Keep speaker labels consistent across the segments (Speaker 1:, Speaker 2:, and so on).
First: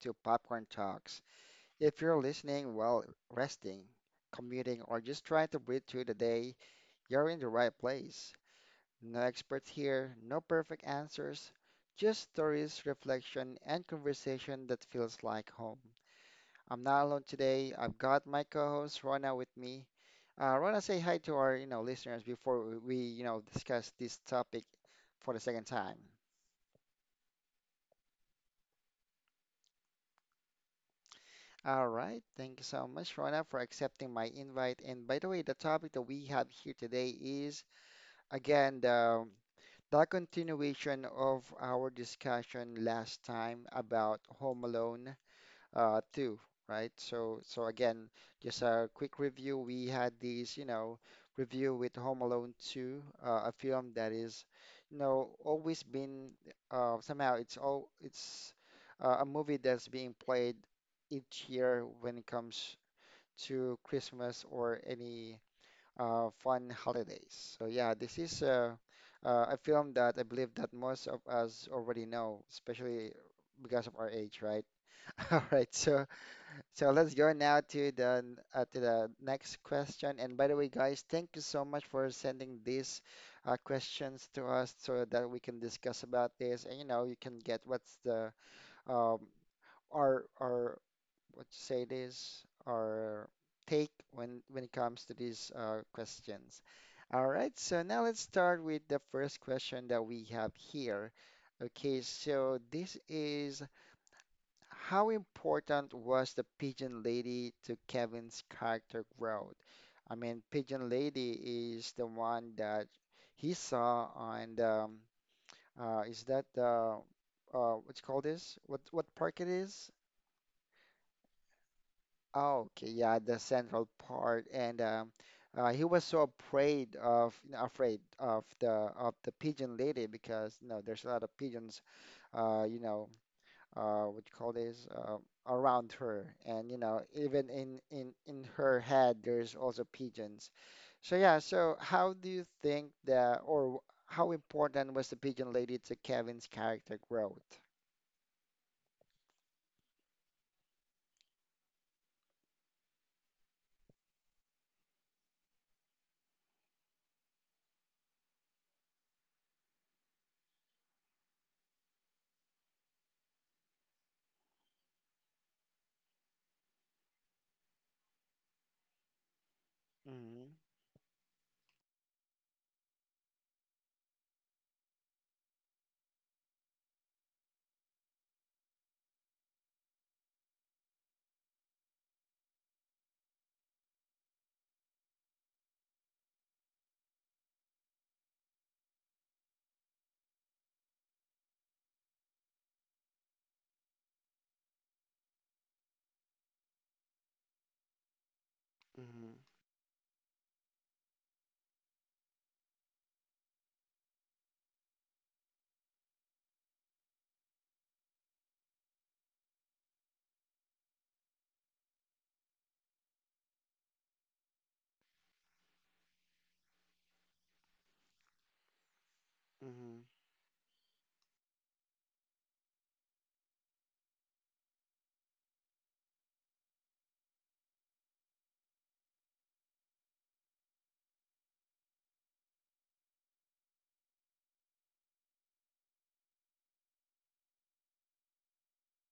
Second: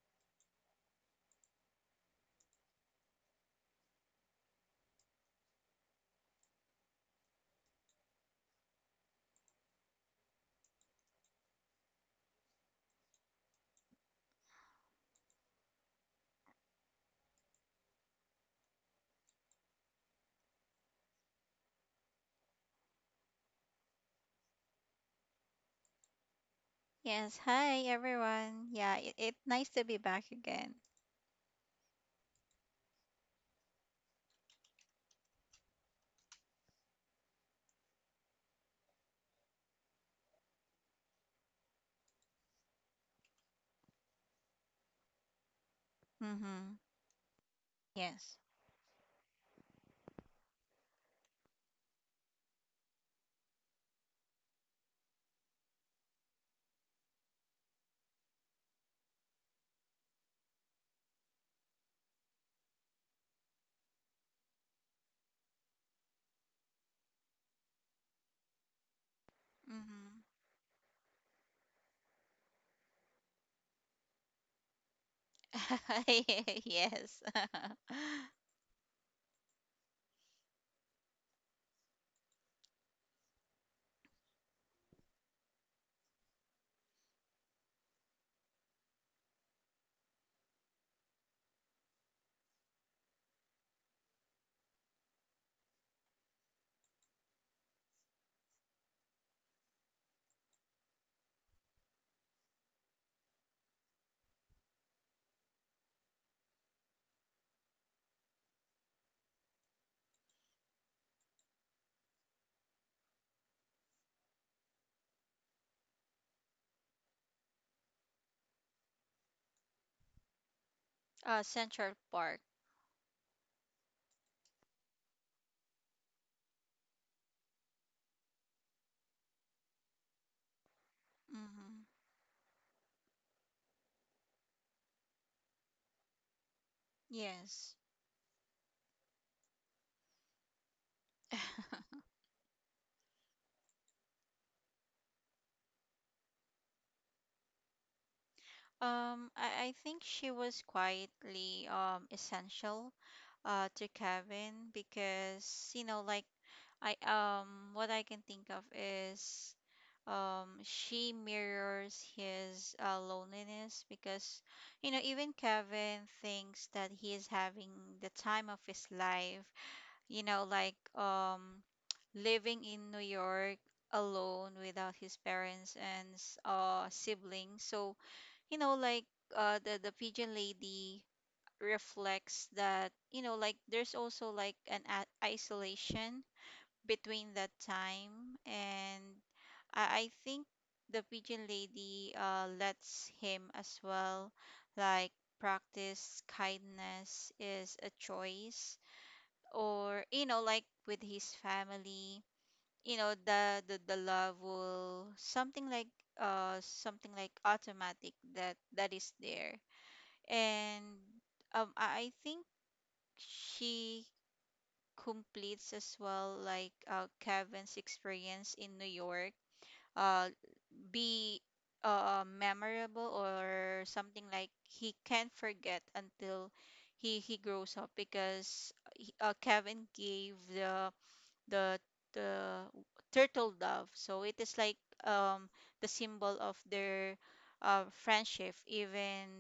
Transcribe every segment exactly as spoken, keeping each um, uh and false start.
Speaker 1: to Popcorn Talks. If you're listening while resting, commuting, or just trying to breathe through the day, you're in the right place. No experts here, no perfect answers, just stories, reflection, and conversation that feels like home. I'm not alone today. I've got my co-host Rona with me. Uh, Rona, say hi to our, you know, listeners before we, you know, discuss this topic for the second time.
Speaker 2: Yes, hi everyone. Yeah, it, it nice to be back again.
Speaker 1: All right. Thank you so much, Rona, for accepting my invite. And by the way, the topic that we have here today is again the, the continuation of our discussion last time about Home Alone uh, too,
Speaker 2: Mhm.
Speaker 1: right? So, so again,
Speaker 2: Yes.
Speaker 1: just a quick review. We had these, you know, review with Home Alone two, uh, a film that is, you know, always been uh, somehow it's all it's uh, a movie that's being played each year when it comes to Christmas or any uh, fun holidays. So yeah, this is a, uh, a film
Speaker 2: Mhm.
Speaker 1: that I believe that most of us already know, especially because of our age, right? All right, so so
Speaker 2: yes.
Speaker 1: let's go now to the n- uh, to the next question. And by the way, guys, thank you so much for sending these uh, questions to us so that we can discuss about this. And you know, you can get what's the um, our our what you say this our take when when it comes to these uh, questions. All right, so now let's start with the first question that we have here. Okay, so this is how important was the Pigeon Lady to Kevin's character growth? I mean, Pigeon Lady is the one that he saw on the, um, uh, is that the, uh, what you call this? What what park it is?
Speaker 2: uh Central Park.
Speaker 1: Oh, okay, yeah, the Central Park, and um, uh, he was so afraid of afraid of the of the Pigeon Lady because you know there's a lot of
Speaker 2: Mhm.
Speaker 1: pigeons, uh, you know, uh, what you call this, uh, around her. And, you know, even
Speaker 2: Yes.
Speaker 1: in, in, in her head, there's also pigeons. So, yeah, so how do you think that, or w- how important was the pigeon lady to Kevin's character growth?
Speaker 2: Um, I, I think she was quietly um essential uh to Kevin because you know like I um what I can think of is um she mirrors his uh, loneliness because you know even Kevin thinks that he is having the time of his life you know
Speaker 1: Mm-hmm.
Speaker 2: like um living in New York alone without his parents and s- uh siblings. So you know like uh the the pigeon lady reflects that, you know, like there's also like an a- isolation between that time. And I, I think the pigeon lady uh lets him as well like practice kindness is a choice,
Speaker 1: Mm-hmm.
Speaker 2: or you know like with his family you know the the, the love will something like uh something like automatic that that is there. And um I I think she completes as well like uh, Kevin's experience in New York.
Speaker 1: Mm-hmm.
Speaker 2: Uh be uh Memorable, or something like he can't forget until he he grows up, because uh, he- uh, Kevin gave the the the turtle dove. So it is like um the symbol of their uh, friendship, even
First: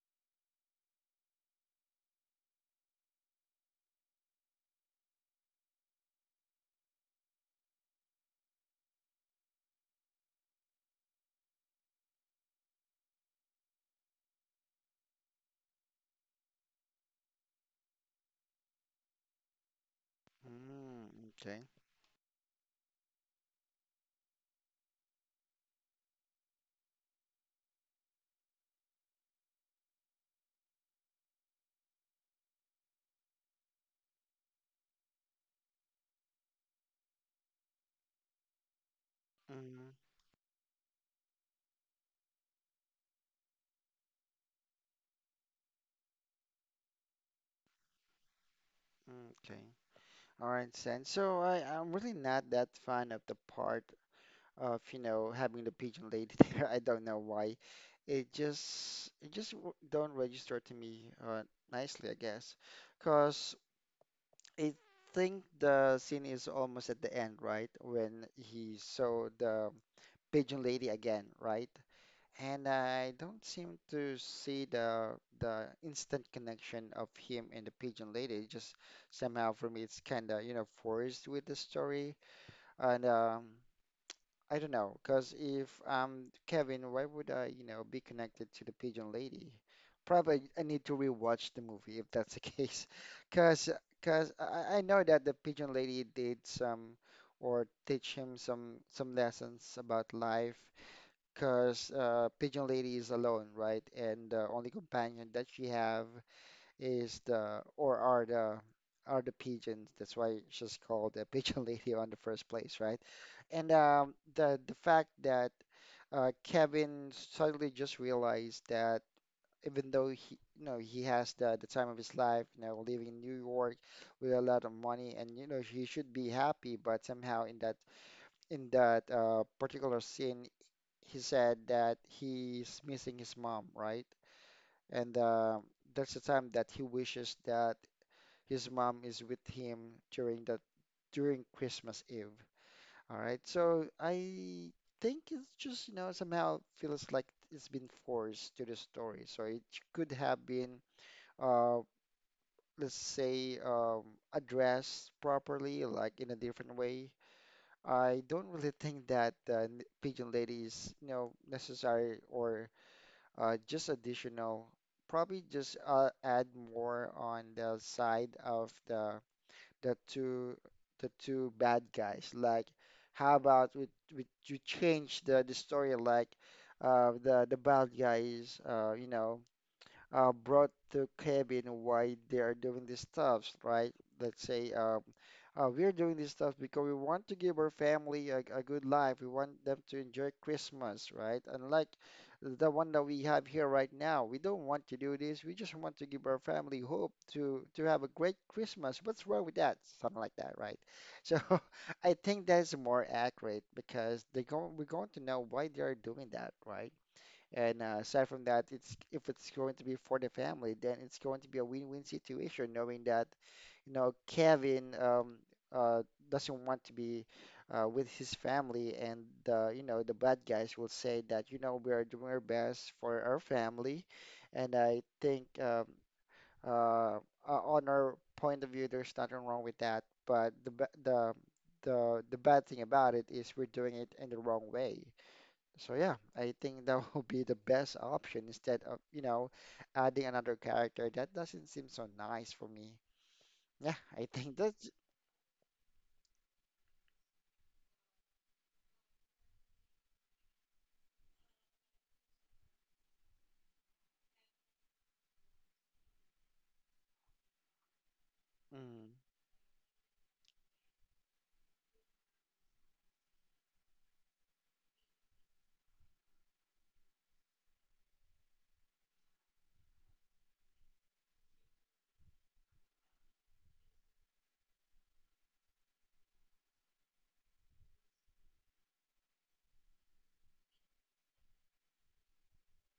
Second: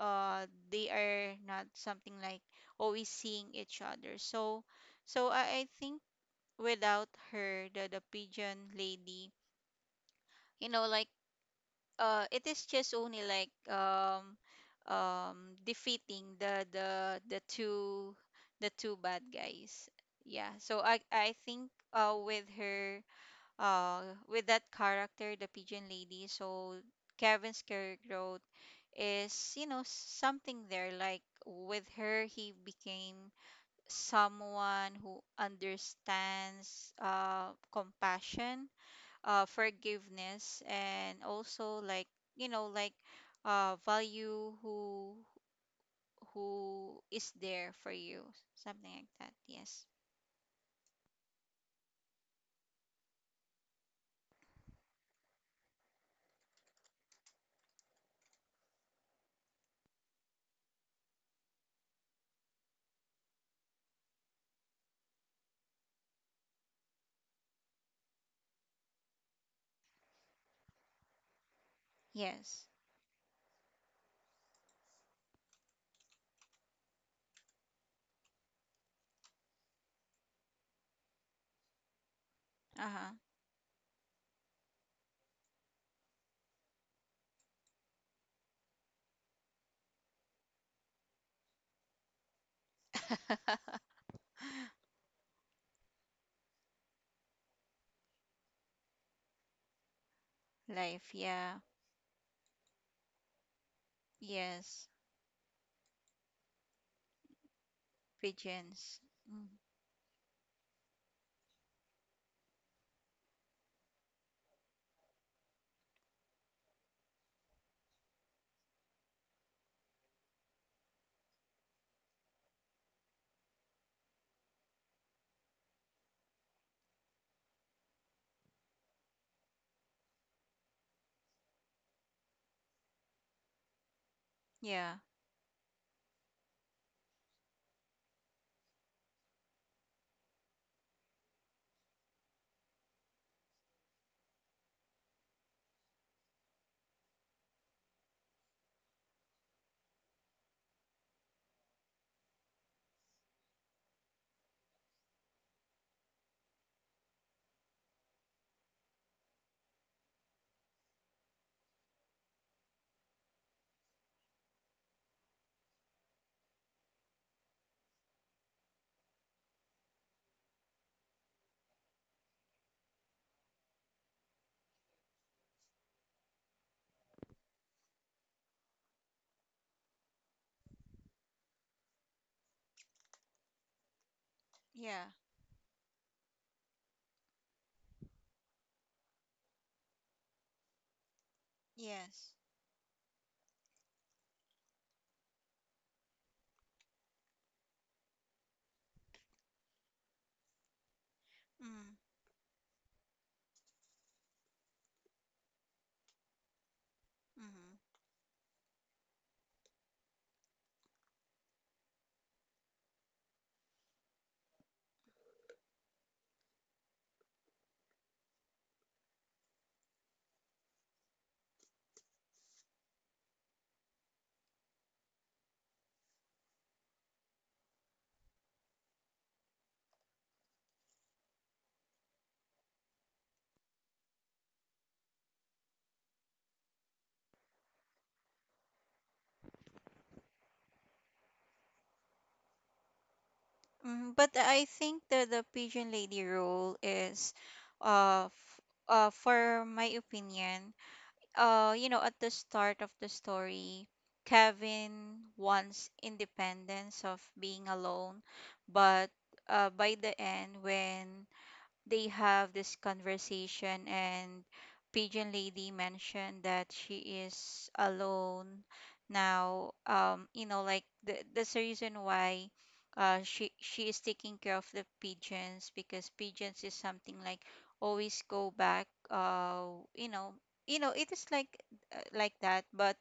Speaker 2: uh they are not something like always seeing each other. So so I, I think without her, the the pigeon lady, you know, like uh it is just only like um um defeating the the the two the two bad guys. yeah so i
Speaker 1: Mm-hmm.
Speaker 2: i
Speaker 1: Okay.
Speaker 2: think uh with her, uh, with that character, the pigeon lady. So Kevin's career growth is, you know, something there. Like with her, he became someone who understands uh, compassion, uh,
Speaker 1: Mm-hmm.
Speaker 2: forgiveness, and also like, you know, like uh, value who who is there for you, something like that.
Speaker 1: Okay.
Speaker 2: Yes.
Speaker 1: All right, Sen. So I, I'm really not that fan of the part of you know having the pigeon lady there. I don't know why. It just it just w- don't register to me uh, nicely, I guess, because I think the scene is almost at the end, right? When he saw the pigeon lady again, right?
Speaker 2: Yes.
Speaker 1: And I don't seem to see the the instant connection of him and the pigeon lady. Just somehow for me, it's kind of you know forced with the story, and
Speaker 2: Uh
Speaker 1: um, I don't know, because if um Kevin, why would I, you know, be connected to the Pigeon Lady? Probably I need to rewatch the movie if that's the case,
Speaker 2: huh.
Speaker 1: because because I, I know that the Pigeon Lady did some or teach him some some lessons about life,
Speaker 2: Life. Yeah.
Speaker 1: because uh, Pigeon Lady is alone, right? And the only
Speaker 2: Yes.
Speaker 1: companion that she have is the or are the
Speaker 2: Pigeons.
Speaker 1: are the
Speaker 2: Mm.
Speaker 1: pigeons. That's why she's called a pigeon lady on the first place, right? And um, the the fact that uh, Kevin suddenly just realized that even though he you know he has the the time of his life, you know, living in New York with a lot of money, and you know he should be happy, but somehow in that in that uh, particular scene, he said that he's missing his mom, right?
Speaker 2: Yeah,
Speaker 1: And uh, that's the time that he wishes that his mom is with him during that during Christmas Eve. All right. So I think it's just, you know, somehow feels like it's been forced to the story. So it could have been, uh, let's say, um, addressed properly, like in a different way. I don't really think that uh, n- Pigeon Lady is, you know, necessary or uh, just additional. Probably just uh, add more on the side of the the two the two bad guys. Like, how about we, we you change the the story like uh the the bad guys uh you know uh, brought to Kevin why they are doing these stuffs, right? Let's say um,
Speaker 2: yeah,
Speaker 1: uh, we're doing these stuff because we want to give our family a, a good life. We want them to enjoy Christmas, right? Unlike
Speaker 2: yes.
Speaker 1: the one that we have here right now, we don't want to do this. We just want to give our family hope to to have a great Christmas. What's wrong with that? Something like that, right? So
Speaker 2: Mm,
Speaker 1: I think that's more accurate because they go we're going to know why they are doing that, right? And
Speaker 2: mm-hmm.
Speaker 1: uh, aside from that, it's if it's going to be for the family, then it's going to be a win-win situation, knowing that, you know, Kevin um, uh, doesn't want to be uh, with his family, and uh, you know, the bad guys will say that, you know, we are doing our best for our family, and I think um, uh, o- on our point of view, there's nothing wrong with that. But the ba- the the the bad thing about it is we're doing it in the wrong way. So yeah, I think that will be the best option instead of, you know, adding another character. That doesn't seem so nice for me. Yeah,
Speaker 2: Mm,
Speaker 1: I
Speaker 2: but
Speaker 1: think
Speaker 2: I
Speaker 1: that's
Speaker 2: think the the pigeon lady role is, uh, f- uh, for my opinion, uh, you know, at the start of the story, Kevin wants independence of being alone, but
Speaker 1: mm,
Speaker 2: uh, by the end, when they have this conversation and pigeon lady mentioned that she is alone now, um you know like the, that's the reason why uh she she is taking care of the pigeons, because pigeons is something like always go back. uh you know you know it is like uh, like that. But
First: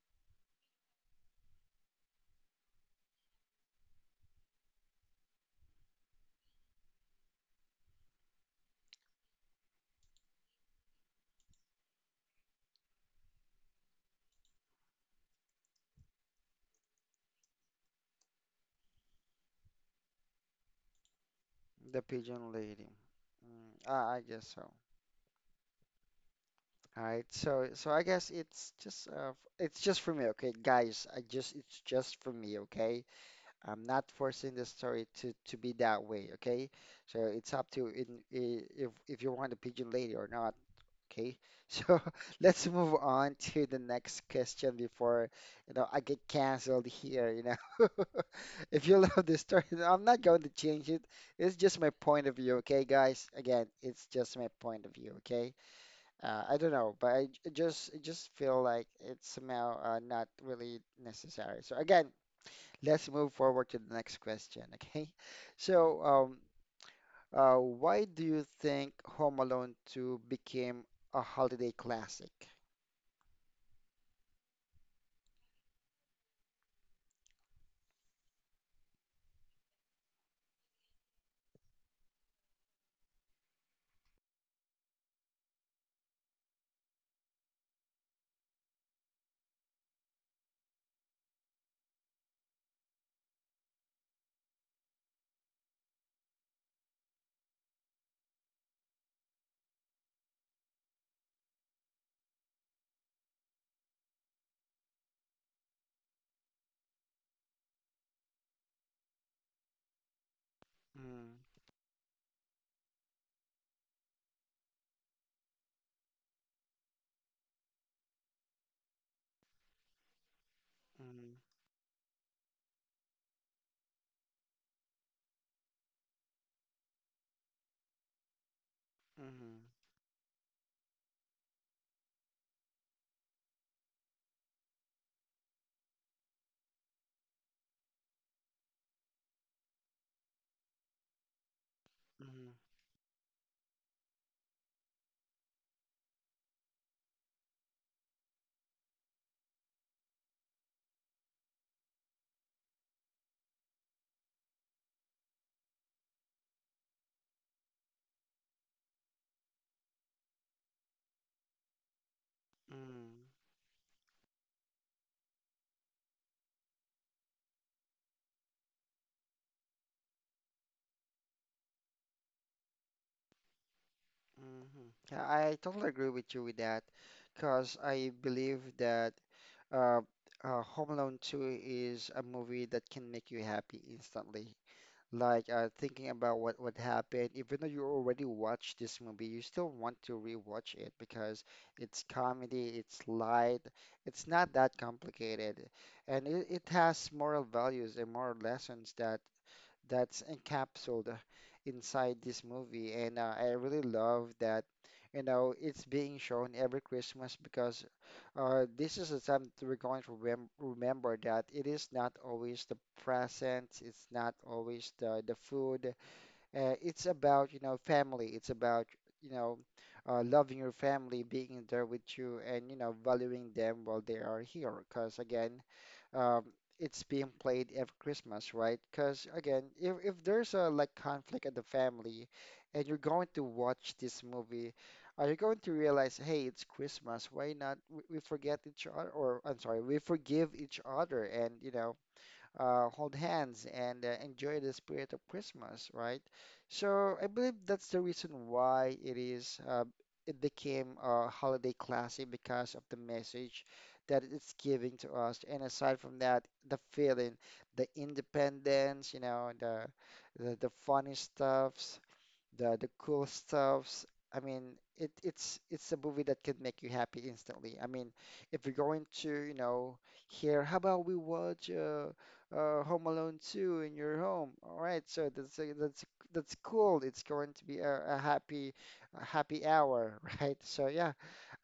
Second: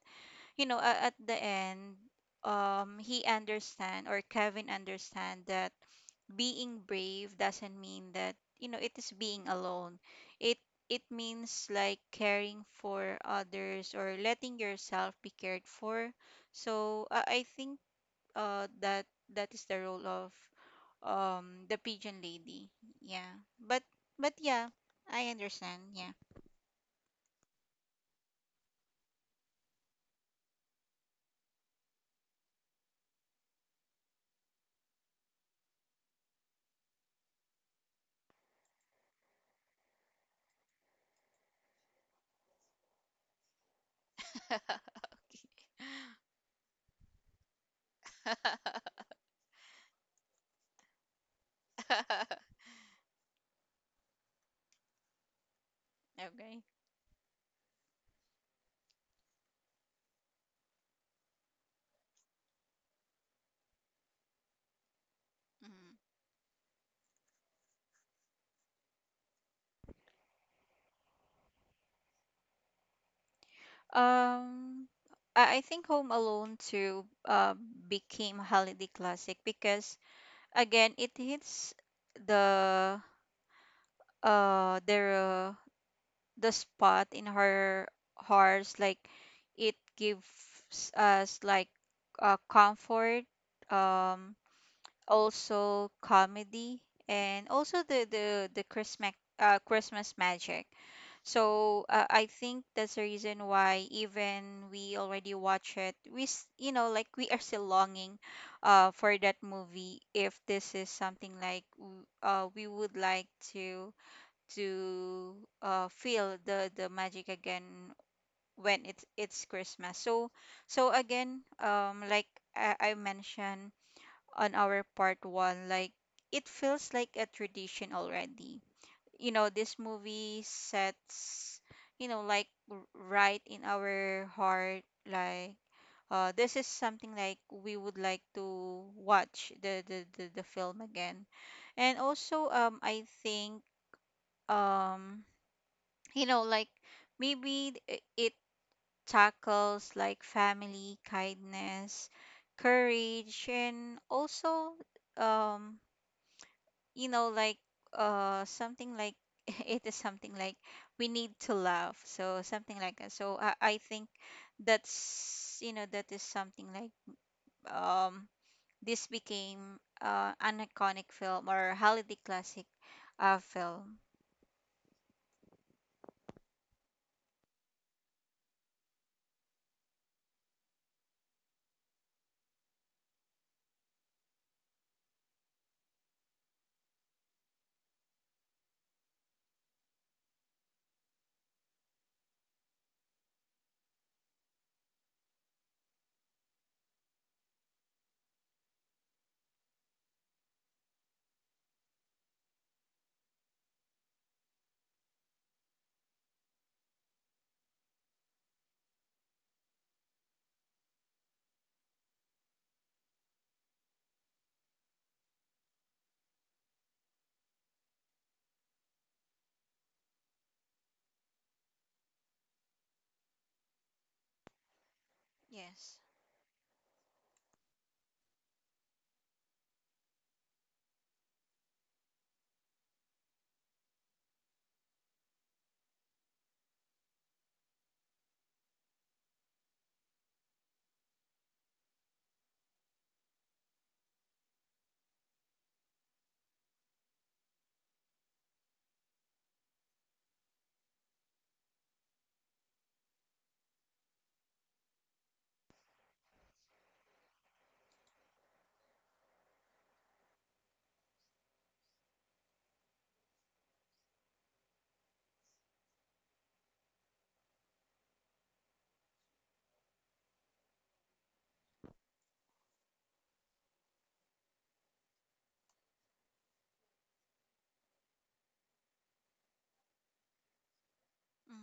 Speaker 2: you know uh, at the end, um he understand, or Kevin understand, that being brave doesn't mean that you know it is being alone. it it means like caring for others or letting yourself be cared for. So uh, i think uh that that is the role of um the
Speaker 1: the
Speaker 2: pigeon
Speaker 1: pigeon
Speaker 2: lady.
Speaker 1: lady.
Speaker 2: Yeah, but
Speaker 1: Mm, I, I
Speaker 2: but
Speaker 1: guess
Speaker 2: yeah,
Speaker 1: so.
Speaker 2: I understand. Yeah.
Speaker 1: All right, so so I guess it's just uh, it's just for me, okay, guys. I just it's just for me, okay. I'm not forcing the story to to be that way, okay. So it's up to in, i- if if you want the pigeon lady or not. Okay, so let's move on to the next question before, you know, I get canceled here, you know. If you love this story, then I'm not going to change it. It's just my point of view, okay, guys? Again, it's just my point of view, okay? Uh, I
Speaker 2: Okay.
Speaker 1: don't know, but I j- just I just feel like it's somehow uh, not really necessary. So again, let's move forward to the next question, okay? So,
Speaker 2: Mhm.
Speaker 1: um, uh, why do you think Home Alone two became a holiday classic?
Speaker 2: um I I think Home Alone two uh, became a holiday classic because again it hits the uh their the spot in her hearts. Like it gives us like uh, comfort, um also comedy, and also the the the Christmas, uh, Christmas magic. So uh, I think that's the reason why even we already watch it, we s- you know like we are still longing uh, for that movie. If this is something
Speaker 1: Mm,
Speaker 2: like w- uh, we would like to to uh, feel the the magic again when it's it's Christmas. So so
Speaker 1: mm,
Speaker 2: again um like I, I mentioned on our part one, like it feels like a tradition already. You know,
Speaker 1: mhm,
Speaker 2: this movie sets, you know, like r- right in our heart, like uh, this is something like we would like to watch the the, the, the film again. And also,
Speaker 1: mhm,
Speaker 2: um, I think, um, you know, like maybe th- it tackles like family, kindness, courage, and also um you know like uh something like it is something like we need to laugh, so something like that.
Speaker 1: mhm,
Speaker 2: So i, I think that's you know that is something like um this became uh, an iconic film or holiday classic uh film.
Speaker 1: mhm. Yeah, I totally agree with you with that because I believe that uh, uh, Home Alone two is a movie that can make you happy instantly. Like uh, thinking about what what happened. Even though you already watched this movie, you still want to rewatch it because it's comedy, it's light, it's not that complicated, and it, it has moral values and moral lessons that that's encapsulated inside this movie. And uh, I really love that, you know, it's being shown every Christmas because uh, this is the time that we're going to remem remember that it is not always the presents, it's not always the, the food. Uh, it's about, you know, family. It's about, you know, uh, loving your family, being there with you, and, you know, valuing them while they are here. Because again,
Speaker 2: Yes.
Speaker 1: um, it's being played every Christmas, right? Because again, if, if there's a like conflict at the family and you're going to watch this movie, are you going to realize, hey, it's Christmas, why not? We, we forget each other, or I'm sorry, we forgive each other and, you know, uh, hold hands and uh, enjoy the spirit of Christmas, right? So I believe that's the reason why it is uh, it became a holiday classic because of the message that it's giving to us. And aside from that, the feeling, the independence, you know, the the, the funny stuff, the the cool stuffs. I mean, it it's it's a movie that can make you happy instantly. I mean, if you're going to, you know, here, how about we watch uh, uh, Home Alone two in your home? All right, so that's a, that's that's cool. It's going to be a, a happy a happy hour, right? So yeah,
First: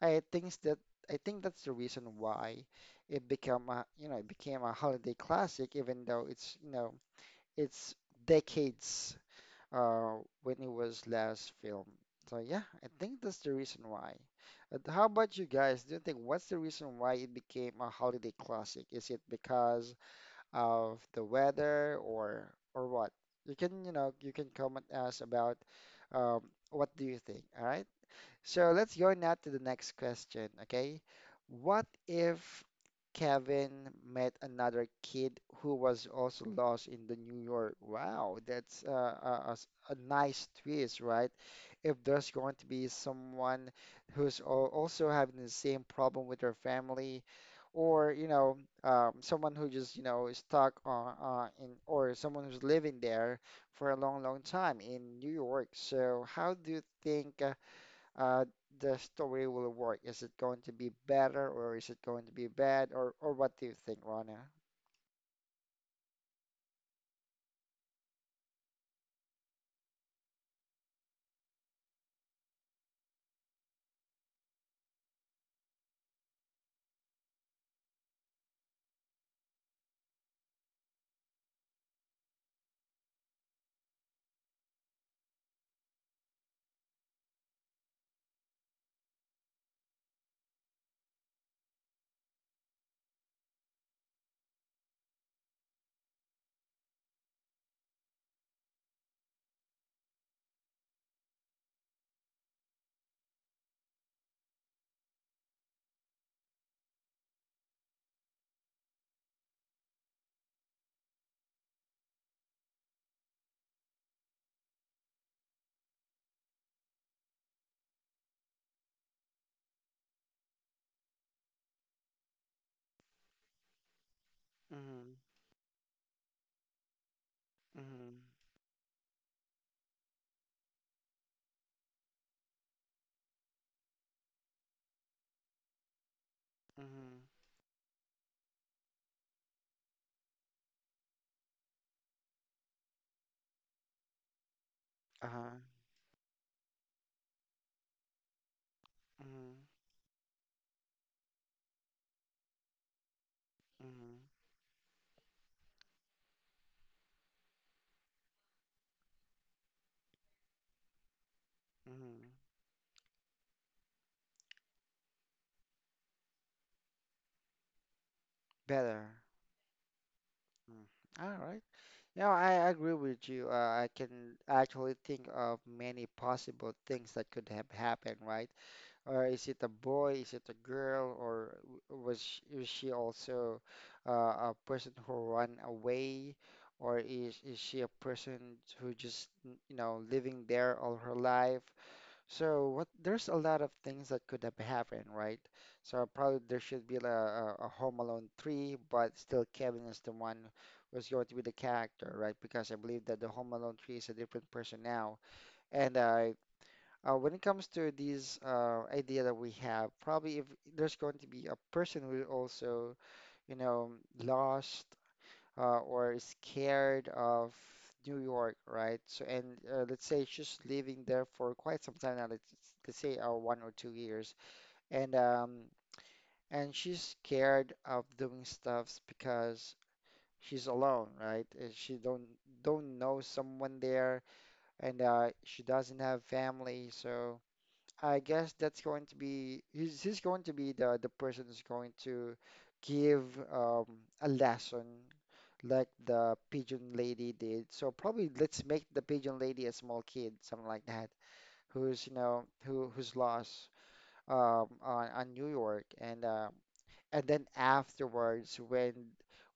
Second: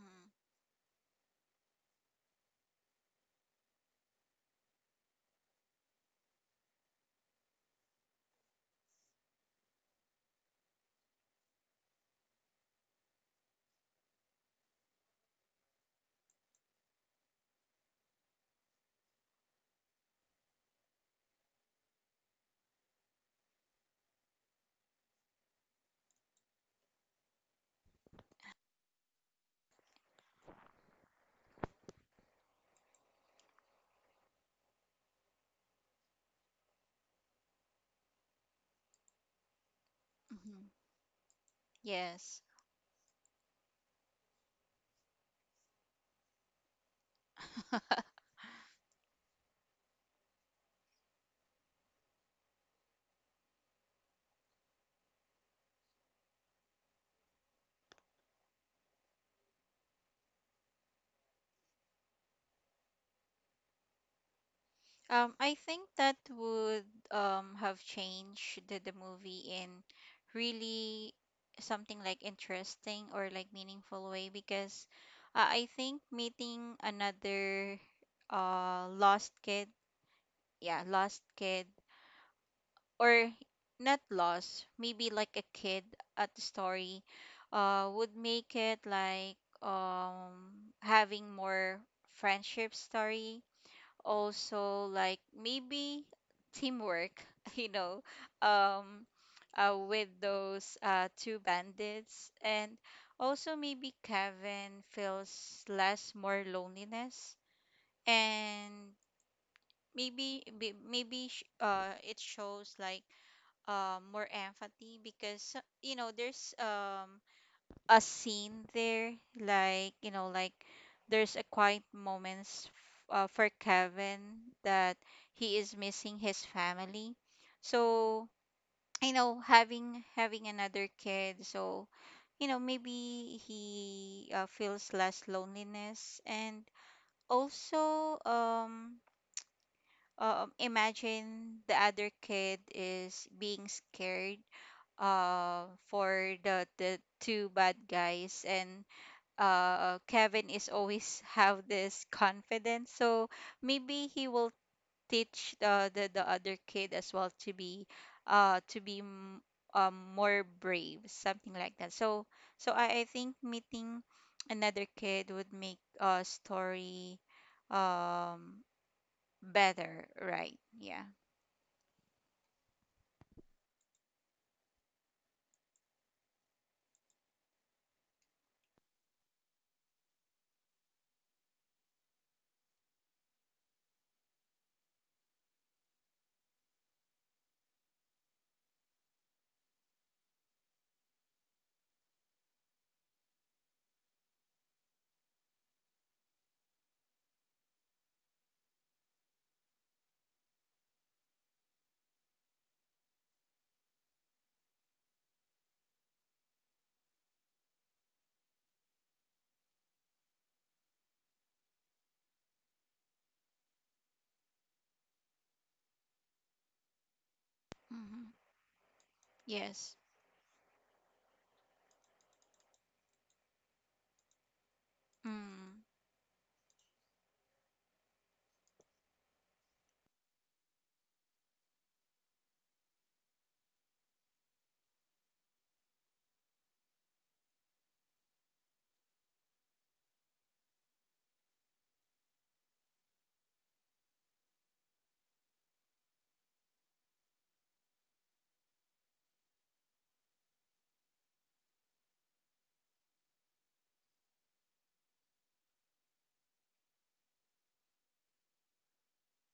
Speaker 1: I think that I think that's the reason why it become a, you know, it became a holiday classic, even though it's, you know, it's decades uh, when it was last filmed. So yeah, I think that's the reason why. But how about you guys? Do you think what's the reason why it became a holiday classic? Is it because of the weather or or what? You can, you know, you can comment us about um, what do you think, all right? So let's go now to the next question, okay? What if Kevin met another kid who was also lost in the New York? Wow, that's uh, a, a s- a nice
Speaker 2: Mm-hmm.
Speaker 1: twist, right? If there's
Speaker 2: Yes.
Speaker 1: going to be someone who's al- also having the same problem with their family, or you know, um, someone who just you know is stuck on uh, in, or someone who's living there for a long, long time in New York. So how do you think? Uh, uh, the story will work? Is it going to be better or is it going to be bad? Or, or what do you think, Rana?
Speaker 2: Um, I think that would um have changed the, the movie in really something like interesting or like meaningful way because uh, I think meeting another uh lost kid, yeah, lost kid, or not lost, maybe like a kid at the story uh would make it like um having more friendship story, also like maybe teamwork, you know, um uh, with those uh, two bandits. And also maybe kevin feels less more loneliness. And maybe may- maybe sh- uh it shows like uh, more empathy because uh, you know there's um a scene there like you know like there's a quiet moments f- uh, for kevin that
Speaker 1: Mhm.
Speaker 2: he is missing his family.
Speaker 1: Mhm.
Speaker 2: So you know having having another kid, so you know maybe he uh, feels less loneliness. And
Speaker 1: Mhm.
Speaker 2: also um um, imagine the other kid is being scared
Speaker 1: Uh-huh.
Speaker 2: uh, for the the two bad guys, and
Speaker 1: Mhm.
Speaker 2: uh Kevin is always have this confidence. So maybe
Speaker 1: Mhm.
Speaker 2: he will teach the the, the other kid as well to be uh to be m- um more brave, something like that. So
Speaker 1: Mhm.
Speaker 2: so I, I think meeting another kid would make a story um
Speaker 1: Better.
Speaker 2: better, right?
Speaker 1: Mm.
Speaker 2: Yeah.
Speaker 1: All right. No, I agree with you. Uh, I can actually think of many possible things that could have happened, right? Or is it a boy? Is it a girl? Or w- was she, is she also uh, a person who ran away? Or is, is she a person who just, n- you know, living there all her life? So what, there's a lot of things that could have happened, right? So probably there should be a, a, a Home Alone three, but still Kevin is the one who's going to be the character, right? Because I believe that the Home Alone three is a different person now. And I uh, when it comes to these uh, idea that we have, probably if there's going to be a person who also, you know, lost uh, or is scared of New
Speaker 2: Hmm.
Speaker 1: York, right? So, and uh,
Speaker 2: Yes.
Speaker 1: let's say she's living there for quite some time now, let's, let's say uh, one or two years, and um,
Speaker 2: Mm,
Speaker 1: and she's scared of doing stuffs because she's alone, right? Uh, she don't don't know someone there, and uh, she doesn't have family, so. I guess that's going to be he's, he's going to be the the person who's going to give um, a lesson like the pigeon lady did. So probably let's make the pigeon lady a small kid, something like that, who's you know who who's lost um, on on New York, and uh, and then afterwards when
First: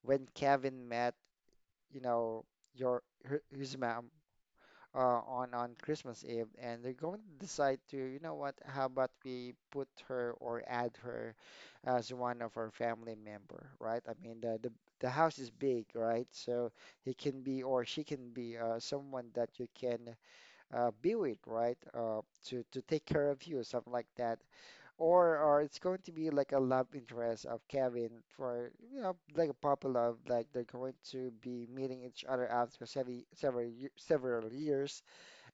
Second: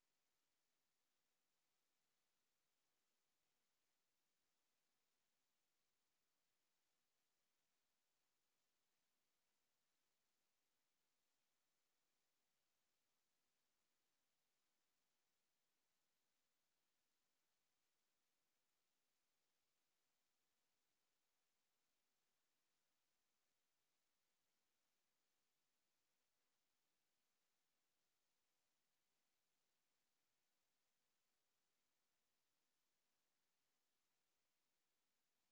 Speaker 1: when Kevin met you know your her, his mom, uh, on on Christmas Eve, and they're going to decide to, you know what, how about we put her or add her as one of our family member, right? I mean, the the the house is big, right? So he can be or she can be uh, someone that you can uh, be with, right? Uh, to to take care of you, something like that. Or or it's going to be like a love interest of Kevin for, you know, like a puppy love, like they're going to be meeting each other after several several ye- several years,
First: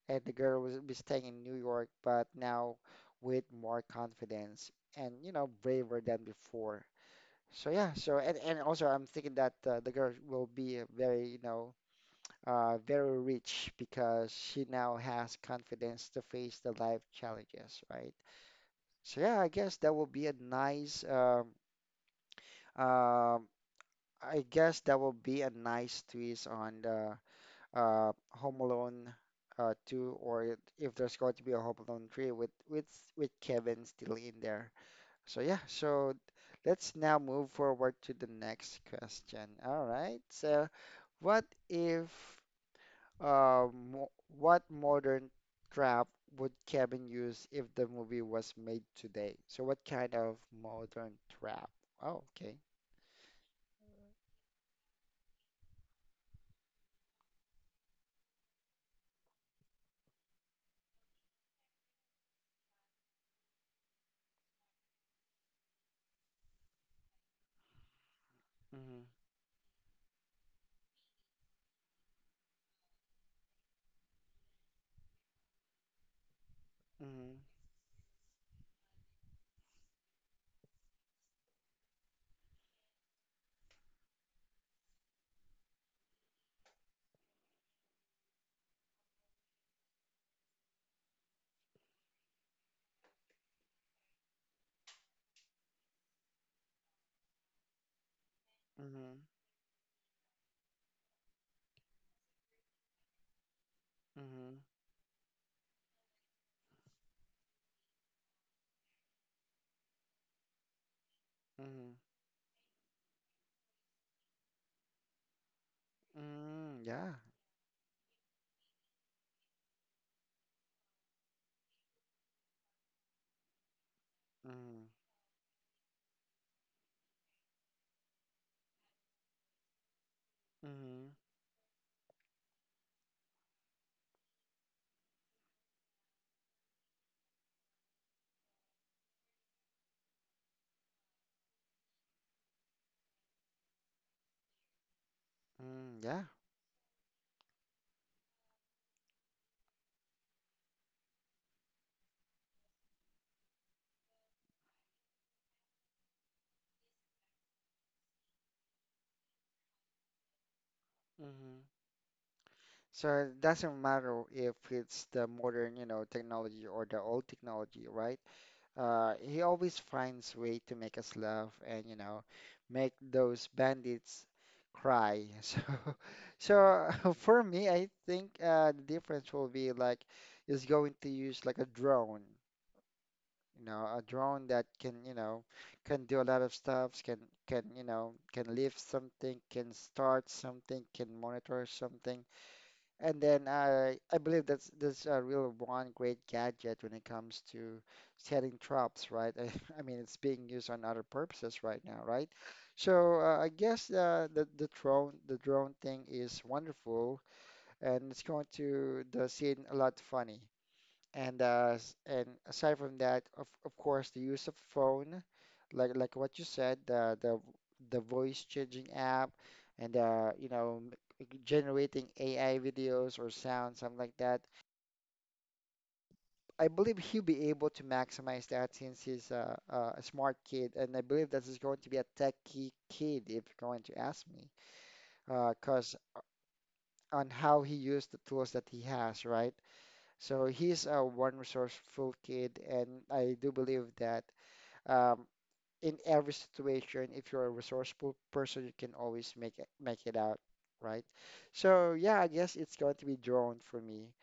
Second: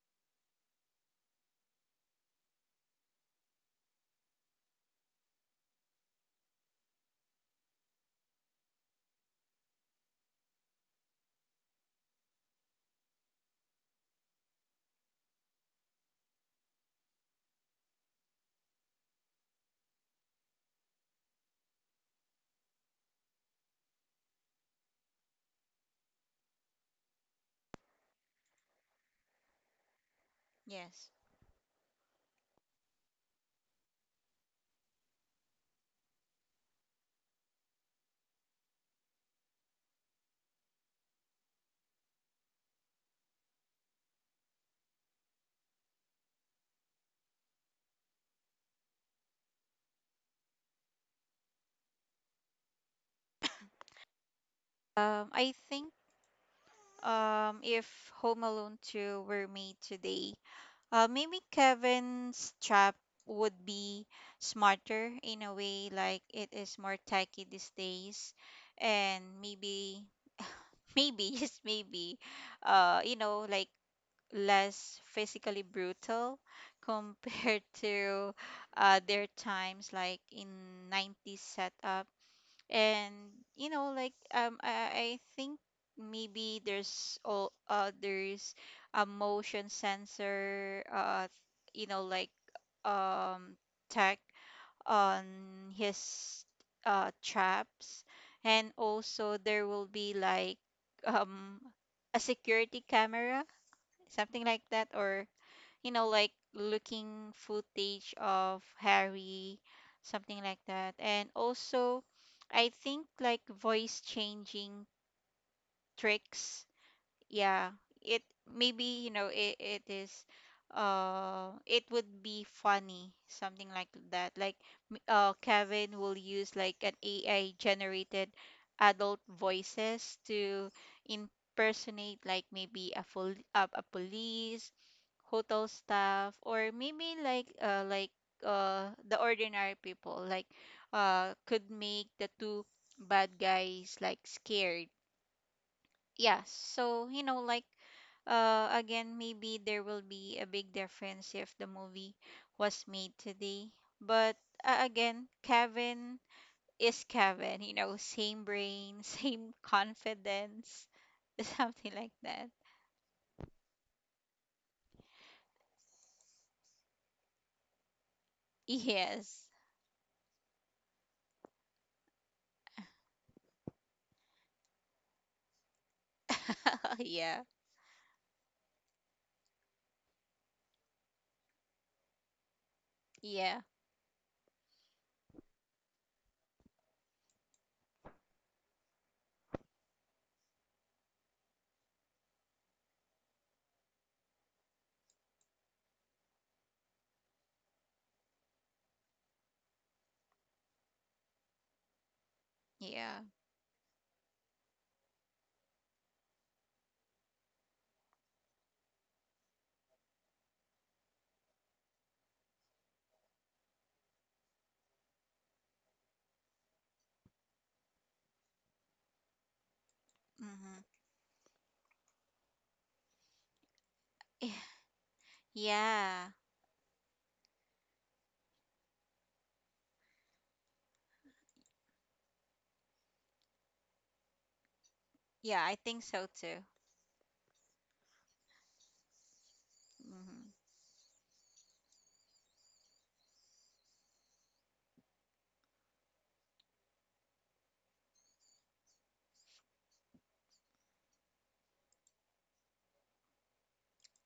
Speaker 1: and the girl was be staying in New York, but now with more confidence and you know braver than before. So yeah, so and, and also I'm thinking that uh, the girl will be a very you know uh, very rich because she now has confidence to face the life challenges, right? So yeah, I guess that will be a nice um, um, I guess that will be a nice twist on the uh, Home Alone uh, two, or if
Speaker 2: yes.
Speaker 1: there's going to be a Home Alone three with with with Kevin still in there. So yeah, so let's now move forward to the next question. All right. So what if um mo- what modern trap would Kevin use if the movie was made today? So what kind of modern trap? Oh, okay.
Speaker 2: Um, I think um, if Home Alone two were made today, Uh, maybe Kevin's trap would be smarter in a way, like it is more techy these days.
Speaker 1: Mm-hmm.
Speaker 2: And maybe, maybe, yes, maybe, uh, you know, like less physically brutal
Speaker 1: Mm-hmm.
Speaker 2: compared to uh, their times, like in nineties setup. And you know like um I, I think maybe there's all uh there's a motion sensor, uh you know like um tech on his uh traps. And
Speaker 1: Mm-hmm.
Speaker 2: also there will be like um a security camera, something
Speaker 1: Mm-hmm.
Speaker 2: like that, or you know, like looking footage of Harry, something like that. And
Speaker 1: Mm-hmm.
Speaker 2: also, I think like voice changing tricks.
Speaker 1: Mm, yeah.
Speaker 2: Yeah, it maybe you know it, it is uh it would be funny, something like that. Like
Speaker 1: Mm.
Speaker 2: m- uh Kevin will use like an A I generated adult voices to
Speaker 1: Mm-hmm.
Speaker 2: impersonate like maybe a full uh, a police, hotel staff, or maybe like uh like uh the ordinary people, like uh could make the two bad guys like scared.
Speaker 1: Mm, yeah.
Speaker 2: Yeah, so you know like uh again maybe there will be a big difference if the movie was made today. But uh, again kevin is kevin, you know, same brain, same confidence,
Speaker 1: Mm-hmm.
Speaker 2: something like that.
Speaker 1: So it doesn't matter if it's the modern, you know, technology or the old technology, right? Uh, he
Speaker 2: Yes.
Speaker 1: always finds way to make us laugh and, you know, make those bandits cry. So, so
Speaker 2: Yeah.
Speaker 1: for me, I think uh, the difference will be like is going to use like a drone.
Speaker 2: Yeah.
Speaker 1: You know, a drone that can, you know, can do a lot of stuff, can can, you know, can lift something, can start something, can monitor something. And then I I believe that's that's a real one great gadget when it comes to setting traps, right? I, mean, it's being used on other purposes right now, right?
Speaker 2: Yeah.
Speaker 1: So uh, I guess uh, the the drone, the drone thing is wonderful, and it's going to the scene a lot funny. And uh, s- and aside from that, of of course, the use of phone, like like what you said, the the the voice changing app, and uh, you
Speaker 2: Hmm.
Speaker 1: know, m- generating A I videos or sound, something like that.
Speaker 2: Yeah. Yeah.
Speaker 1: I believe he'll be able to maximize that since he's a, a a smart kid, and I believe that he's going to be a techie kid if you're going to ask me,
Speaker 2: Yeah, I
Speaker 1: because
Speaker 2: think so too.
Speaker 1: on how he used the tools that he has, right?
Speaker 2: Hmm.
Speaker 1: So he's a one resourceful kid, and I do believe that um, in every situation, if you're a resourceful person, you can always make it make it out, right? So yeah, I guess it's going to be drawn for me.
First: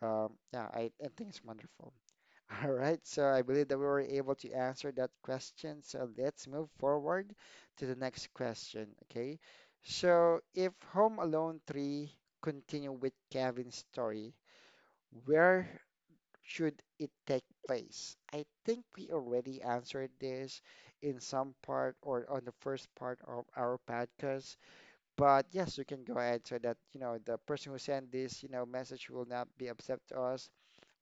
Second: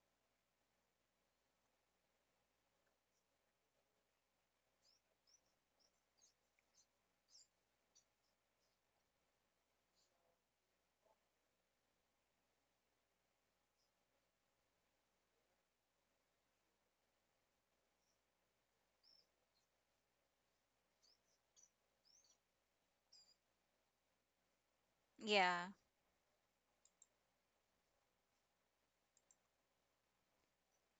Speaker 1: Um, yeah, I, I think it's wonderful. All right, so I believe that we were able to answer that question. So let's move forward to the next question. Okay, so if Home Alone three continue with Kevin's story, where should it take place? I think we already answered this in some part or on the first part of our podcast. But
Speaker 2: Yeah.
Speaker 1: yes, you can go ahead so that, you know, the person who sent this, you know, message will not be upset to us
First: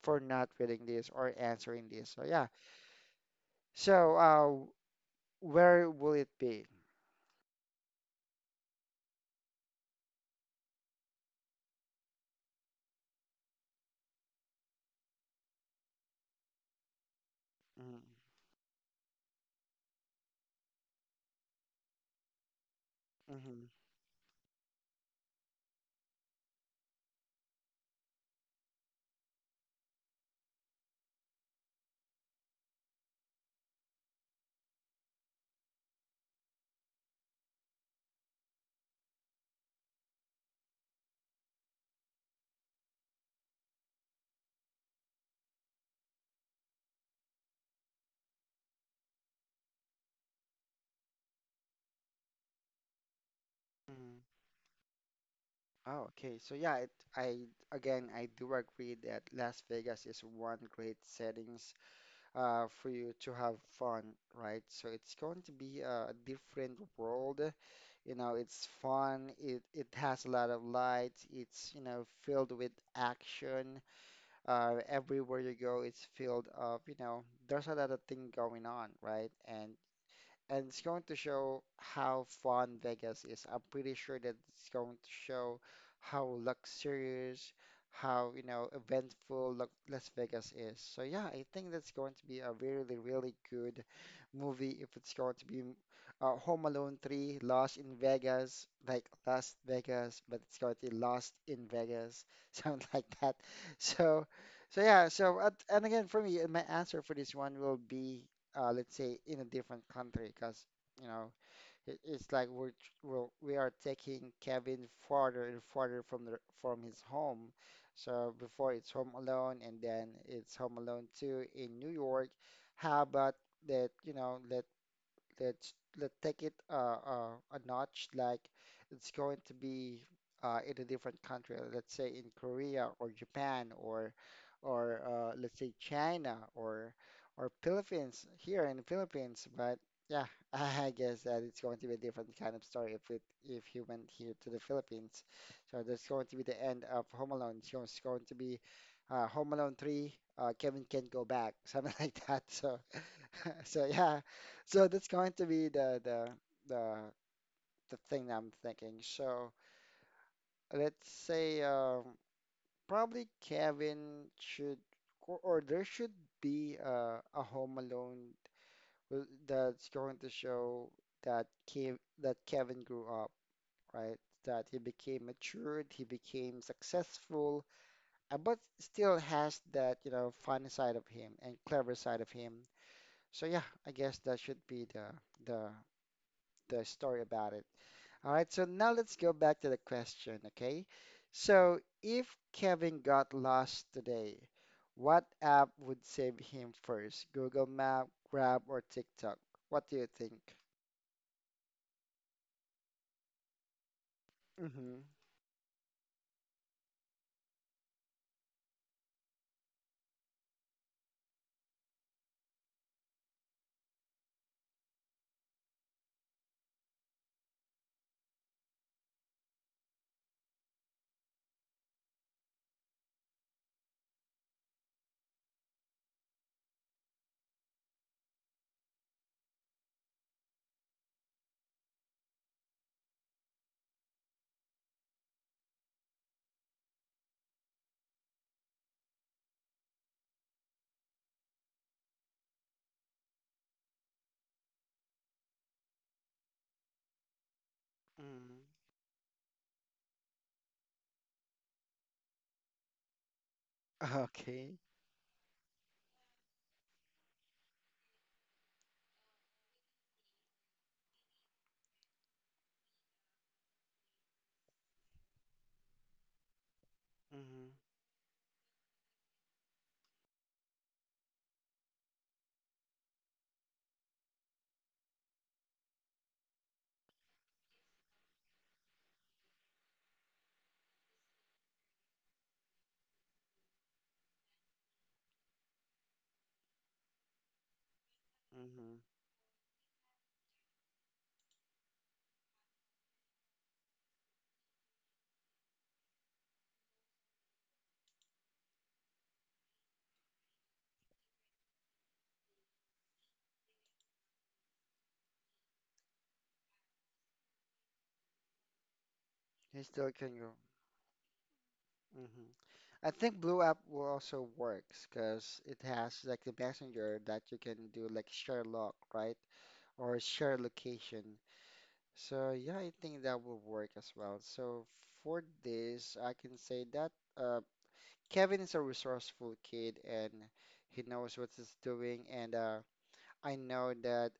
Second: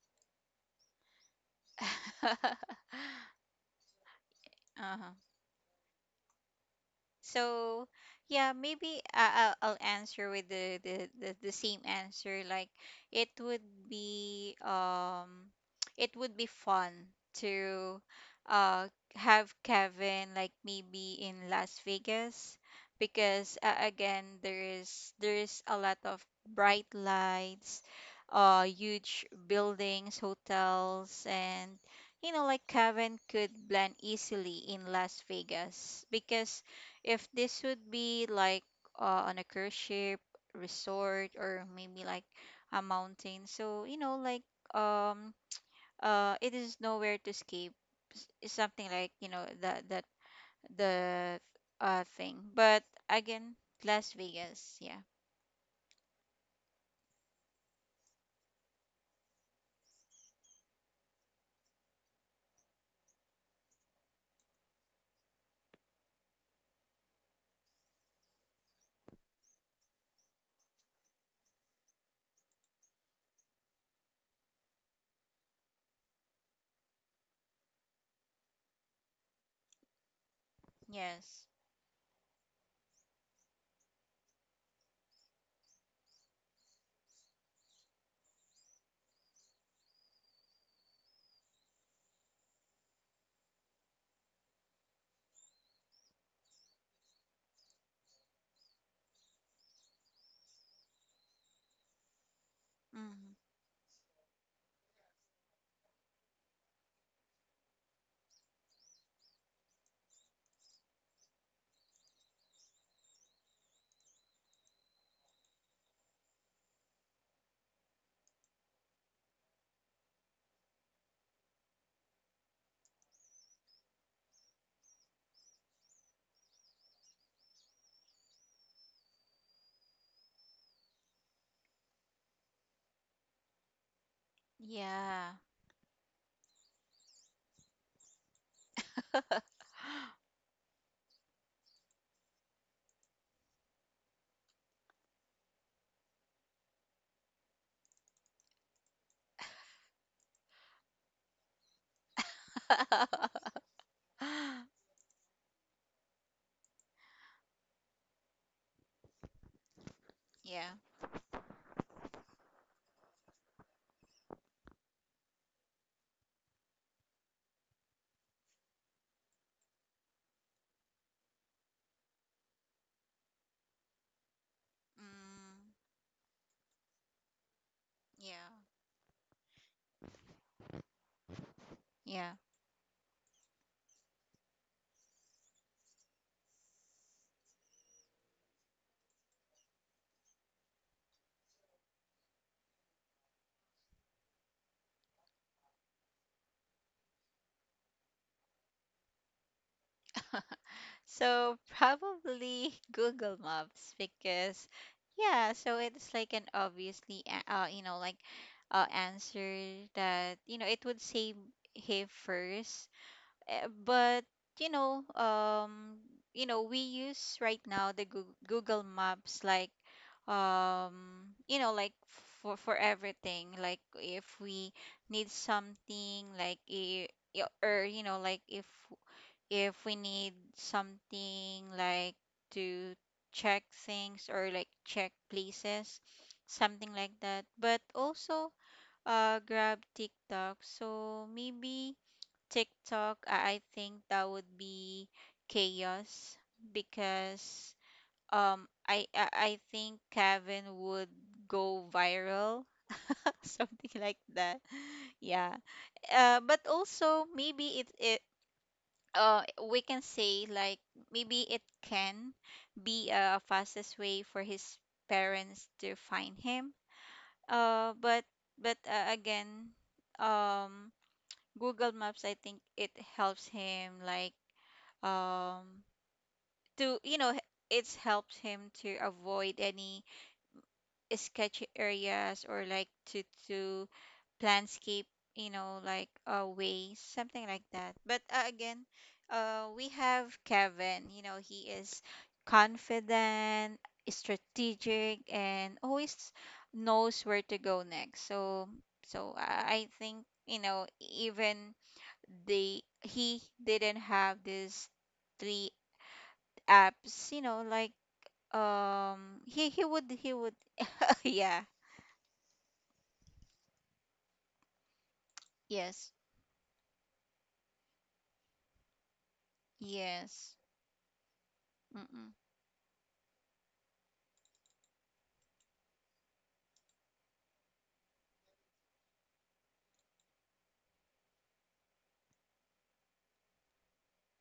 Speaker 1: for not reading this or answering this. So yeah. So uh,
Speaker 2: Uh-huh.
Speaker 1: where will it be?
Speaker 2: So yeah, maybe I- I'll, I'll answer with the, the, the, the same answer. Like it would be um it would be fun
Speaker 1: Mm,
Speaker 2: to uh have Kevin like maybe in Las Vegas, because
Speaker 1: mhm,
Speaker 2: uh, again there is there is a lot of bright lights, uh huge buildings, hotels. And you know like Kevin could blend easily in Las Vegas, because if this would be like uh, on a cruise ship, resort, or maybe like a mountain, so you know, like um, uh, it is nowhere to escape. s- It's something like you know that that the uh thing. But again, Las
Speaker 1: mhm.
Speaker 2: Vegas, yeah,
Speaker 1: Oh, okay. So yeah, it, I again I do agree that Las Vegas is one great settings uh, for you to have fun, right? So it's going to be a different world. You know, it's fun. It it has a lot of lights. It's, you know, filled with action. Uh, everywhere you go, it's filled of, you know, there's a lot of thing going on, right? And and it's going to
Speaker 2: yes,
Speaker 1: show how fun Vegas is. I'm pretty sure that it's going to show how luxurious, how, you know, eventful Lo- Las Vegas is. So yeah, I think that's going to be a really, really good movie if it's going to be mm, uh, Home Alone three, Lost in Vegas, like Las Vegas, but it's going to be Lost in Vegas, something like that.
Speaker 2: mm,
Speaker 1: So, so yeah, so at, and again for me, my answer for this one will be uh, let's say in a different country because you know it, it's like we're, tr- we're we are taking Kevin farther and farther from the from his home. So before it's Home Alone and then it's Home Alone two in New York. How about that, you know, let let's let's take it uh, uh, a notch. Like it's going to be uh, in a different country. Let's say in Korea or Japan or or uh,
Speaker 2: yeah,
Speaker 1: let's say China or or Philippines here in the Philippines. But yeah, I guess that it's going to be a different kind of story if it if he went here to the Philippines. So that's going to be the end of Home Alone. It's going it's going to be uh, Home Alone three, uh, Kevin Can not Go Back, something like that. So So yeah, so that's going to be the the the the thing I'm thinking. So
Speaker 2: yeah,
Speaker 1: let's say um, probably Kevin should or, or there should be uh, a Home Alone w- that's going to show that Kev that Kevin grew up, right? That he became
Speaker 2: mm,
Speaker 1: matured, he became successful, uh,
Speaker 2: yeah,
Speaker 1: but still has that, you know, funny side of him and clever side of
Speaker 2: yeah.
Speaker 1: him. So yeah, I guess that should be the the the story about it. All right, so now let's go back to the question, okay? So if Kevin got lost today, what app would save him first? Google Map, Grab, or TikTok? What do you think?
Speaker 2: So probably Google Maps, because
Speaker 1: Mm-hmm.
Speaker 2: yeah, so it's like an obviously a- uh you know like uh answer that you know it would say hey first. Uh, But you know um you know we use right now the Goo- Google Maps, like um you know like for for everything. Like if we need something like i- i- or you know like if if we need something like to check things or like check places, something like that. But also, uh, grab TikTok. So maybe TikTok, I I think that would be chaos, because um,
Speaker 1: Mm-hmm.
Speaker 2: I I, I think Kevin would go viral, something like that.
Speaker 1: Okay.
Speaker 2: Yeah. Uh, but also maybe it, it uh we can say like maybe it can be a fastest way for his parents to find him.
Speaker 1: Mm-hmm.
Speaker 2: uh but but uh, again um Google Maps, I think it helps him like um to you know h- it's helped him to avoid any sketchy areas or like to to landscape, you know like uh, ways, something like that. But uh, again
Speaker 1: Mm-hmm.
Speaker 2: uh, we have kevin, you know he is confident, strategic, and always knows where to go next. So so i I think you know even the he didn't have these three apps, you know like um he he
Speaker 1: He
Speaker 2: would
Speaker 1: still
Speaker 2: he
Speaker 1: can
Speaker 2: would.
Speaker 1: go.
Speaker 2: Yeah.
Speaker 1: Hmm. I think Blue App will also works because it
Speaker 2: Yes.
Speaker 1: has like the messenger that you can do like share log, right? Or
Speaker 2: Yes.
Speaker 1: share location.
Speaker 2: Mm-mm.
Speaker 1: So yeah, I think that will work as well. So for this, I can say that uh, Kevin is a resourceful kid and he knows what he's doing. And uh, I know that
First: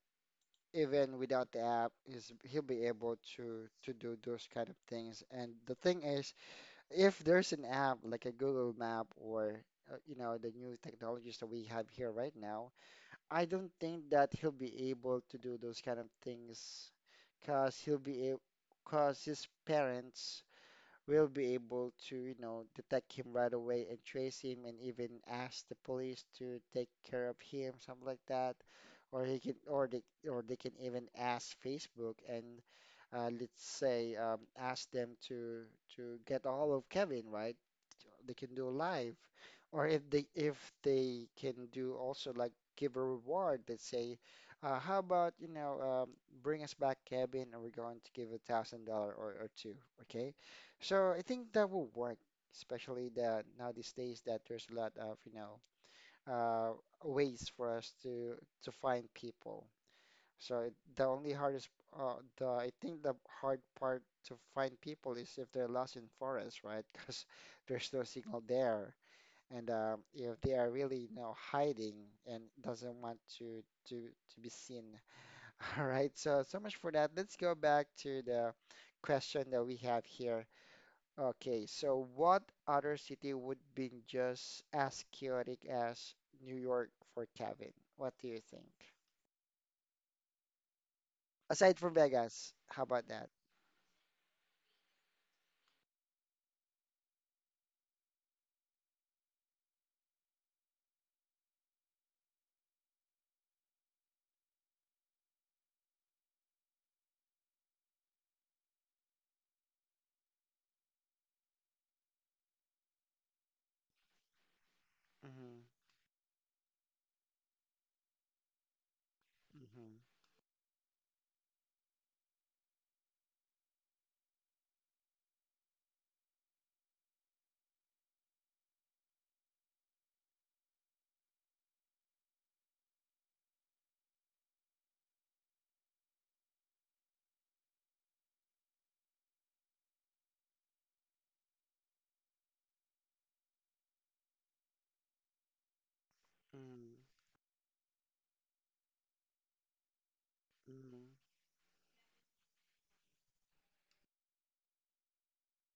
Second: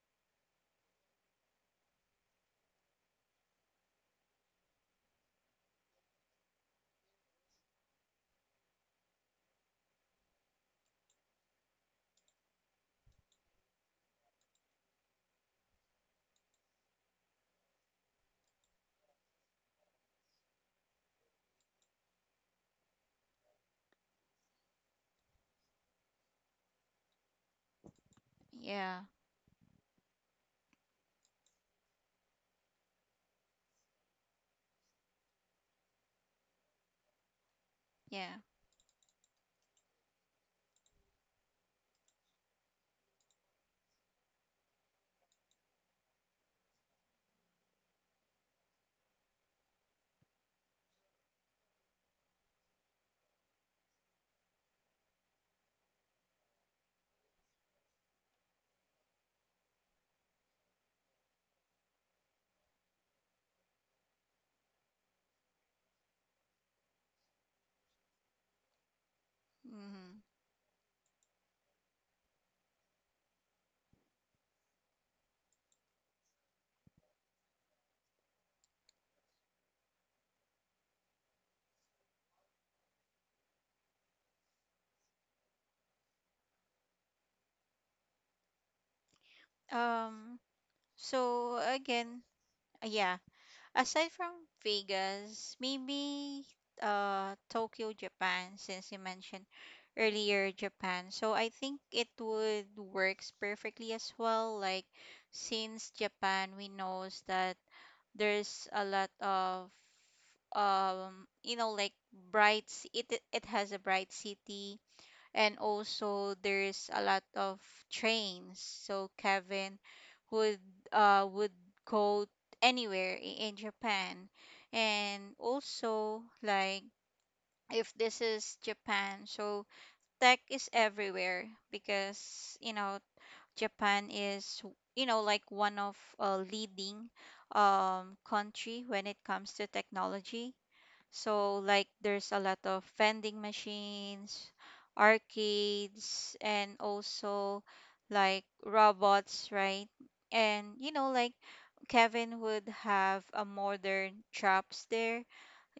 Speaker 1: even without the app, is he'll be able to to do those kind of things. And the thing is, if there's an app like a Google Map or uh, you know the new technologies that we have here right now, I don't think that he'll be able to do those kind of things because he'll be because his parents we'll be able to, you know, detect him right away and trace him and even ask the police to take care of him, something like that.
Speaker 2: Yeah.
Speaker 1: Or he can, or they, or they can even ask Facebook and uh, let's say um, ask them to to get all of Kevin, right? They
Speaker 2: Yeah.
Speaker 1: can do live, or if they if they can do also like give a reward. Let's say, uh, how about you know um, bring us back Kevin, and we're going to give a thousand dollar or or two, okay? So I think that will work, especially that now these days that there's a lot of, you know, uh, ways for us to to find people. So it, the only hardest, uh, the I think the hard part to find people is if they're lost in forest, right? Because there's no signal there, and uh,
Speaker 2: Mm-hmm.
Speaker 1: if they are really, you know, hiding and doesn't want to to to be seen. All right. So so much for that. Let's go back to the question that we have here. Okay, so what other city would be just as chaotic as New York for Kevin? What do you think?
Speaker 2: Um, so
Speaker 1: Aside from
Speaker 2: again,
Speaker 1: Vegas, how
Speaker 2: uh,
Speaker 1: about
Speaker 2: yeah,
Speaker 1: that?
Speaker 2: aside from Vegas, maybe uh Tokyo, Japan, since you mentioned earlier Japan. So I think it would works perfectly as well. Like since Japan, we knows that there's a lot of um, you know, like bright. c- It it has a bright city, and
Speaker 1: Mm-hmm.
Speaker 2: also there's a lot of trains, so Kevin
Speaker 1: Mm-hmm.
Speaker 2: would uh would go anywhere i- in Japan. And also like if this is Japan, so tech is everywhere, because you know Japan is you know like one of uh, leading um country when it comes to technology. So like there's a lot of vending machines, arcades, and
Speaker 1: Mm-hmm.
Speaker 2: also like robots, right? And you know,
Speaker 1: Mm-hmm.
Speaker 2: like Kevin would have a modern shops there,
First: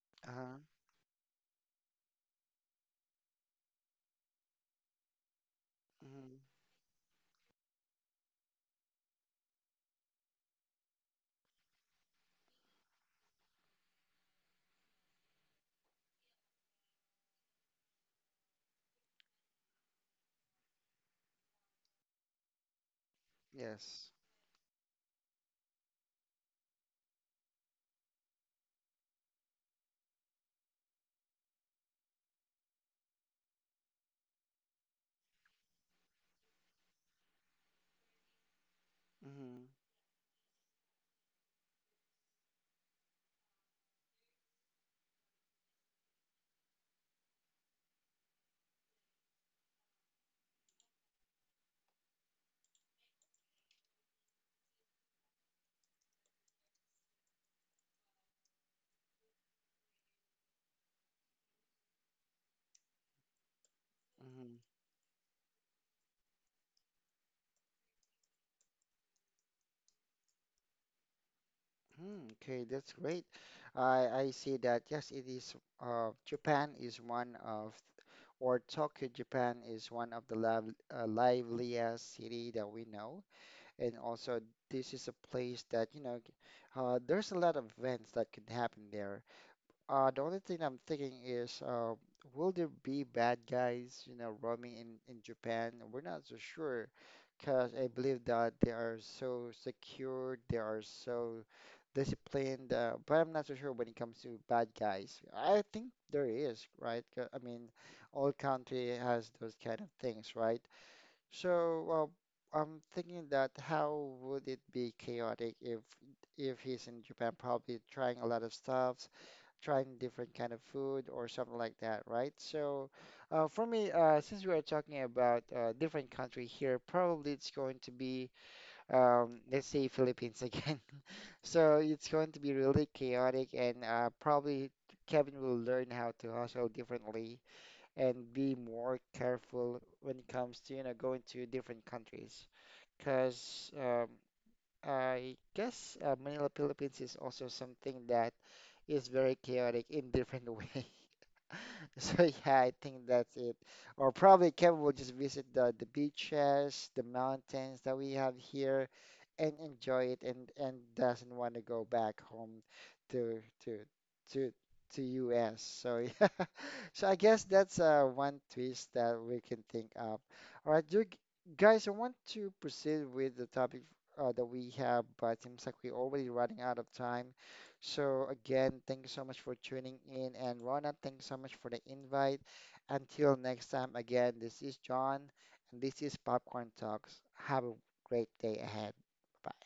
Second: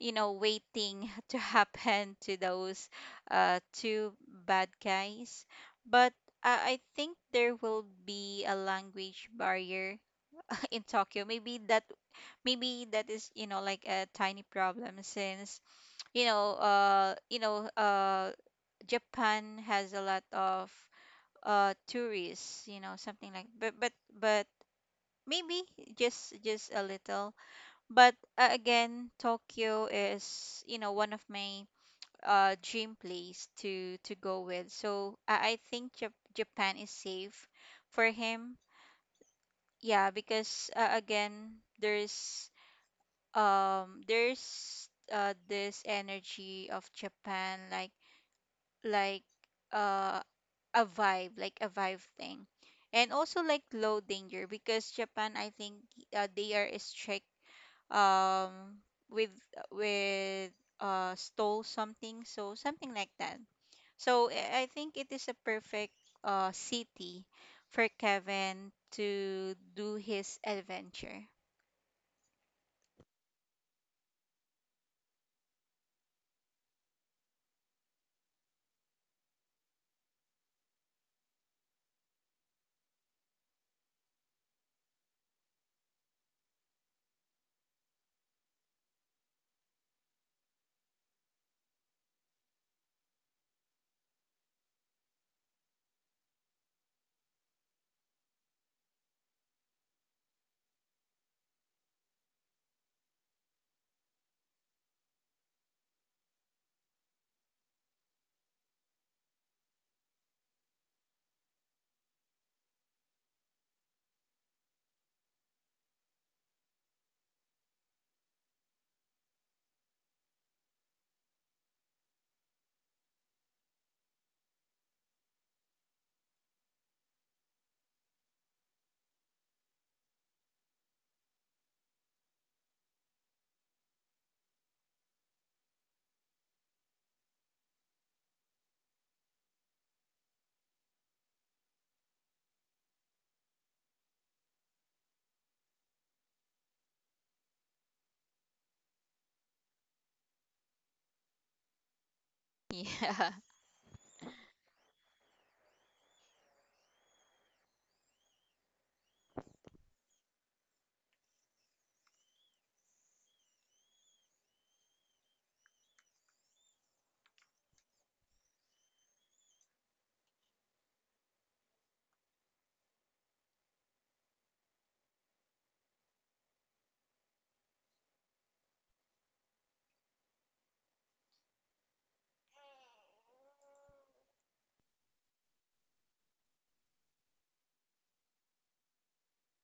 Speaker 2: you know,
Speaker 1: Uh-huh.
Speaker 2: waiting to happen to those uh two bad guys. But
Speaker 1: Mm-hmm.
Speaker 2: uh, I think there will be a language barrier in Tokyo. Maybe that maybe that is, you know, like a tiny problem, since you know uh you know uh Japan has a lot of uh tourists, you know, something like. But but
Speaker 1: Yes.
Speaker 2: but maybe just just a little. But uh, again Tokyo is you know one of my uh dream place to to go with. So I, I think Jap- Japan is safe for him.
Speaker 1: Mm-hmm.
Speaker 2: Yeah, because uh, again there's um there's uh this energy of Japan, like like uh a vibe, like a vibe thing. And also like low danger, because japan I think uh, they are strict um with with uh stole something, so something like that. So
Speaker 1: Mm-hmm.
Speaker 2: i I think it is a perfect uh city for kevin to do his adventure.
Speaker 1: Mm, okay, that's great. I I see that. Yes, it is. Uh, Japan is one of, or Tokyo, Japan is one of the live, uh, liveliest city that we know. And also, this is a place that, you know, uh, there's a lot of events that could happen there. Uh, the only thing I'm thinking is, uh, will there be bad guys, you know, roaming in, in Japan? We're not so sure, because I believe that they are so secure, they are so disciplined, uh, but I'm not so sure when it comes to bad guys. I think there is, right? 'Cause, I mean, all country has those kind of things, right? So, well, I'm thinking that how would it be chaotic if if he's in Japan, probably trying a lot of stuffs, trying different kind of food or something like that, right? So, uh, for me, uh, since we are talking about uh, different country here, probably it's going to be, um, let's say Philippines again. So it's going to be really chaotic, and uh, probably Kevin will learn how to hustle differently and be more careful when it comes to, you know, going to different countries. Because um, I guess uh, Manila, Philippines is also something that is very chaotic in different way. So yeah, I think
Speaker 2: Yeah.
Speaker 1: that's it. Or probably Kevin will just visit the the beaches, the mountains that we have here, and enjoy it, and and doesn't want to go back home to to to to U S. So yeah, so I guess that's uh one twist that we can think of. All right, you g- guys, I want to proceed with the topic uh, that we have, but seems like we're already running out of time. So again, thank you so much for tuning in. And Rona, thanks so much for the invite. Until next time, again, this is John, and this is Popcorn Talks. Have a great day ahead. Bye.